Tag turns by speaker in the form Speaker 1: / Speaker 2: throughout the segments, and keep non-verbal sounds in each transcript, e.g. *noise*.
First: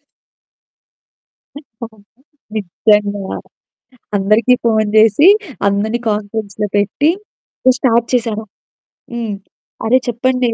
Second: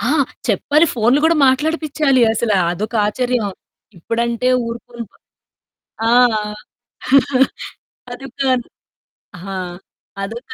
Speaker 1: ఆ! చెప్పాలి. ఫోన్లు గూడా మాట్లాడిపిచ్చాలి
Speaker 2: *unintelligible*
Speaker 1: అసల అదొక
Speaker 2: నిజ్జంగా.
Speaker 1: ఆచర్యం. ఇప్పుడంటే
Speaker 2: అందరికి ఫోను
Speaker 1: ఉరుకుం
Speaker 2: జేసి, అందరిని
Speaker 1: ఆ!
Speaker 2: కాన్ఫరెన్స్‌లో పెట్టి,
Speaker 1: *chuckles*
Speaker 2: స్టార్ట్
Speaker 1: అదొక
Speaker 2: చేశాను. హ్మ్.
Speaker 1: ఆ!
Speaker 2: అరె!
Speaker 1: అదొక
Speaker 2: చెప్పండే.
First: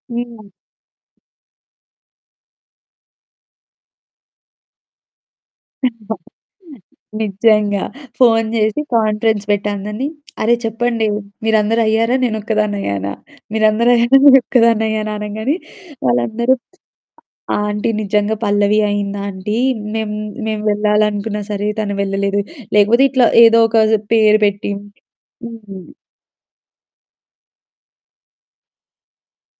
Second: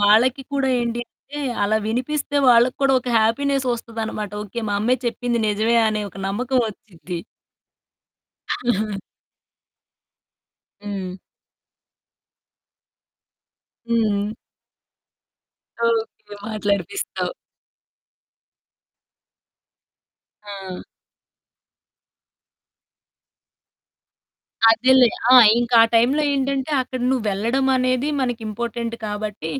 Speaker 1: వాళ్ళకి
Speaker 2: హ్మ్.
Speaker 1: కూడా ఏంటి అంటే, అలా వినిపిస్తే వాళ్ళక్కూడా ఒక హ్యాపీనెస్ ఒస్తదన్నమాట. ఓకే, మా అమ్మాయి చెప్పింది నిజమే అనే ఒక నమ్మకం
Speaker 2: *chuckles*
Speaker 1: ఒచ్చి‌ద్ది.
Speaker 2: నిజ్జంగా. ఫోను జేసి
Speaker 1: *chuckles*
Speaker 2: కాన్ఫరెన్స్ పెట్టి అందరిని, అరె! చెప్పండే,
Speaker 1: హ్మ్.
Speaker 2: మీరందరయ్యారా? నేనొక్కదాన్నయ్యానా? మీరందరయ్యారా?
Speaker 1: హ్మ్.
Speaker 2: నేనొక్కదాన్నయ్యానా? అనంగానే
Speaker 1: ఓకే.
Speaker 2: వాళ్ళందరూ
Speaker 1: మాట్లాడిపిస్తావ్.
Speaker 2: "ఆంటీ నిజంగా పల్లవి అయ్యిందాంటీ, మేము, మేము
Speaker 1: ఆ!
Speaker 2: వెళ్ళాలనుకున్నా సరే తను వెళ్ళలేదు." లేకపోతే ఇట్లా ఏదో ఒక పేరు పెట్టి
Speaker 1: అదేలే ఆ! ఇంకా
Speaker 2: హ్మ్.
Speaker 1: ఆ టైమ్‌లో ఏంటంటే, అక్కడ నువ్వెళ్ళడం అనేది మనకి ఇంపార్టెంట్ కాబట్టి,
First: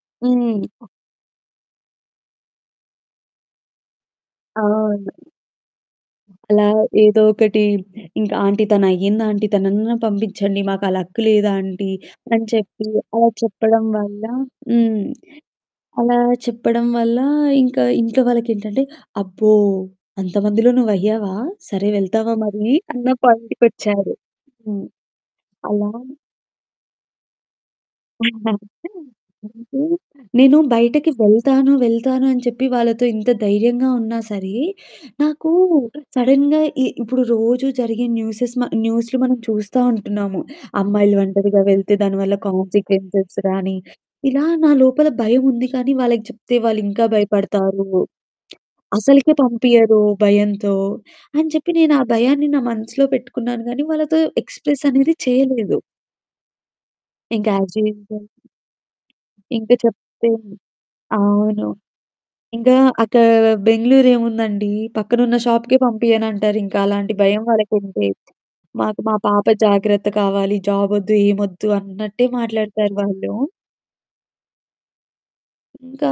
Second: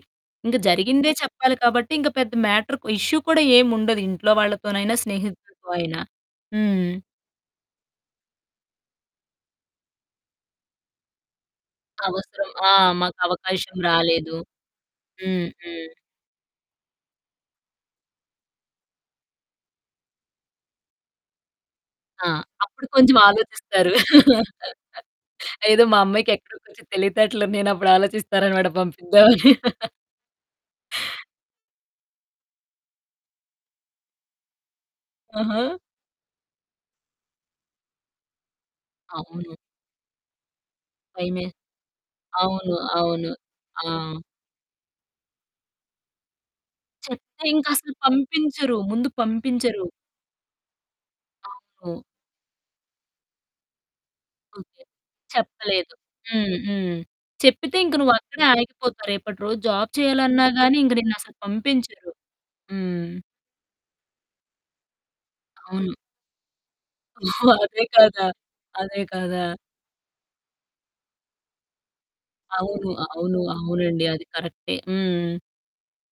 Speaker 1: ఇంక
Speaker 2: హ్మ్.
Speaker 1: జరిగిందే చెప్పాలి కాబట్టి, ఇంక పెద్ద మ్యాటర్ కు ఇష్యూ కూడా ఏముండదు. ఇంట్లో వాళ్ళతోనైనా,
Speaker 2: అవును.
Speaker 1: స్నేహితులతో అయినా.
Speaker 2: అలా
Speaker 1: హ్మ్.
Speaker 2: ఏదో ఒకటి ఇంకా "ఆంటీ తనయ్యిందాంటీ తననన్నా పంపిచ్చండి. మాకు ఆ లక్ లేదాంటీ." అని
Speaker 1: అవసరం. ఆ!
Speaker 2: చెప్పి
Speaker 1: మాకు
Speaker 2: అలా
Speaker 1: అవకాశం
Speaker 2: చెప్పడం వల్ల
Speaker 1: రాలేదు.
Speaker 2: హ్మ్.
Speaker 1: హ్మ్. హ్మ్.
Speaker 2: అలా చెప్పడం వల్ల, ఇంకా ఇంట్లో వాళ్ళకేంటంటే అబ్బో! అంతమందిలో నువ్వయ్యావా? సరే
Speaker 1: ఆ!
Speaker 2: వెళ్తావా మరీ?
Speaker 1: అప్పుడు
Speaker 2: అన్న
Speaker 1: కొంచెం ఆలోచిస్తారు.
Speaker 2: పాయింట్‌కొచ్చారు. హ్మ్.
Speaker 1: *laughs* ఏదో
Speaker 2: అలా
Speaker 1: మా అమ్మాయికి ఎక్కడో కొంచెం తెలివితేటలున్నాయని అప్పుడాలోచిస్తారన్నమాట పంపిద్దామని.
Speaker 2: *chuckles* అయితే
Speaker 1: *laughs*
Speaker 2: నేను బయటకి వెళ్తాను వెళ్తాను అని చెప్పి వాళ్ళతో ఇంత ధైర్యంగా ఉన్నా సరే, నాకు
Speaker 1: ఆహా!
Speaker 2: సడెన్‌గా ఇ ఇప్పుడు రోజూ జరిగె న్యూసెస్ మ న్యూస్లు మనం
Speaker 1: అవును.
Speaker 2: చూస్తా ఉంటున్నాము. అమ్మాయిలు
Speaker 1: బయమే.
Speaker 2: ఒంటరిగా వెళ్తే దాని వల్ల
Speaker 1: అవును. అవును.
Speaker 2: కాన్సీక్వెన్సెస్ గాని,
Speaker 1: ఆ!
Speaker 2: ఇలా నా లోపల భయముంది కానీ, వాళ్ళకి జేప్తే వాళ్ళింకా
Speaker 1: చెప్తె ఇంకా
Speaker 2: భయపడతారు.
Speaker 1: అసలు పంపించరు. ముందు
Speaker 2: అసలకే
Speaker 1: పంపించరు.
Speaker 2: పంపియ్యరు భయంతో, అని చెప్పి
Speaker 1: అవును.
Speaker 2: నేనా భయాన్ని నా మనసులో పెట్టుకున్నాను గానీ, వాళ్ళతో
Speaker 1: ఓకే.
Speaker 2: ఎక్స్‌ప్రెస్ అనేది చేయలేదు.
Speaker 1: చెప్పలేదు. హ్మ్. హ్మ్.
Speaker 2: ఇంకా యాజ్
Speaker 1: చెప్పితే ఇంక నువ్వు
Speaker 2: యూజువల్
Speaker 1: అక్కడే ఆగిపోతావు. రేపటి రోజు
Speaker 2: ఇంకా
Speaker 1: జాబ్
Speaker 2: చెప్తే
Speaker 1: చేయాలన్నా‌గాని, ఇంక నిన్నసలు
Speaker 2: అవును.
Speaker 1: పంపించరు.
Speaker 2: ఇంకా
Speaker 1: హ్మ్.
Speaker 2: అక్క బెంగుళూరేముందండి పక్కనున్న షాప్‌కే
Speaker 1: అవును.
Speaker 2: పంపియ్యనంటారింక అలాంటి భయం
Speaker 1: *chuckles* అదే
Speaker 2: వాళ్ళకుంటే,
Speaker 1: కదా!
Speaker 2: మాకు
Speaker 1: అదే
Speaker 2: మా
Speaker 1: కదా!
Speaker 2: పాప జాగ్రత్త కావాలి. జాబొద్దు, ఏమొద్దు, అన్నట్టే
Speaker 1: అవును.
Speaker 2: మాట్లాడతారు వాళ్ళు.
Speaker 1: అవును. అవునండి అది కరెక్టే. హ్మ్.
Speaker 2: ఇంకా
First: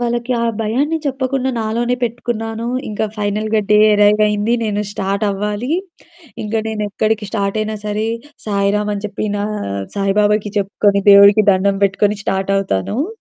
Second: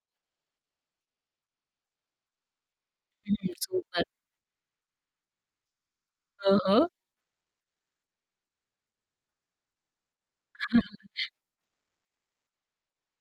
Speaker 2: వాళ్ళకి ఆ భయాన్ని చెప్పకుండా నాలోనే పెట్టుకున్నాను. ఇంకా
Speaker 1: హ్మ్.
Speaker 2: ఫైనల్‌గా డే
Speaker 1: సూపర్.
Speaker 2: అరైవయింది. నేను స్టార్ట్ అవ్వాలి. ఇంకా
Speaker 1: ఓహో!
Speaker 2: నేనెక్కడికి స్టార్టయినా సరే, సాయిరాం అని చెప్పి నా సాయిబాబాకి చెప్పుకొని,
Speaker 1: *chuckles*
Speaker 2: దేవుడికి దండం పెట్టుకొని స్టార్టవుతాను.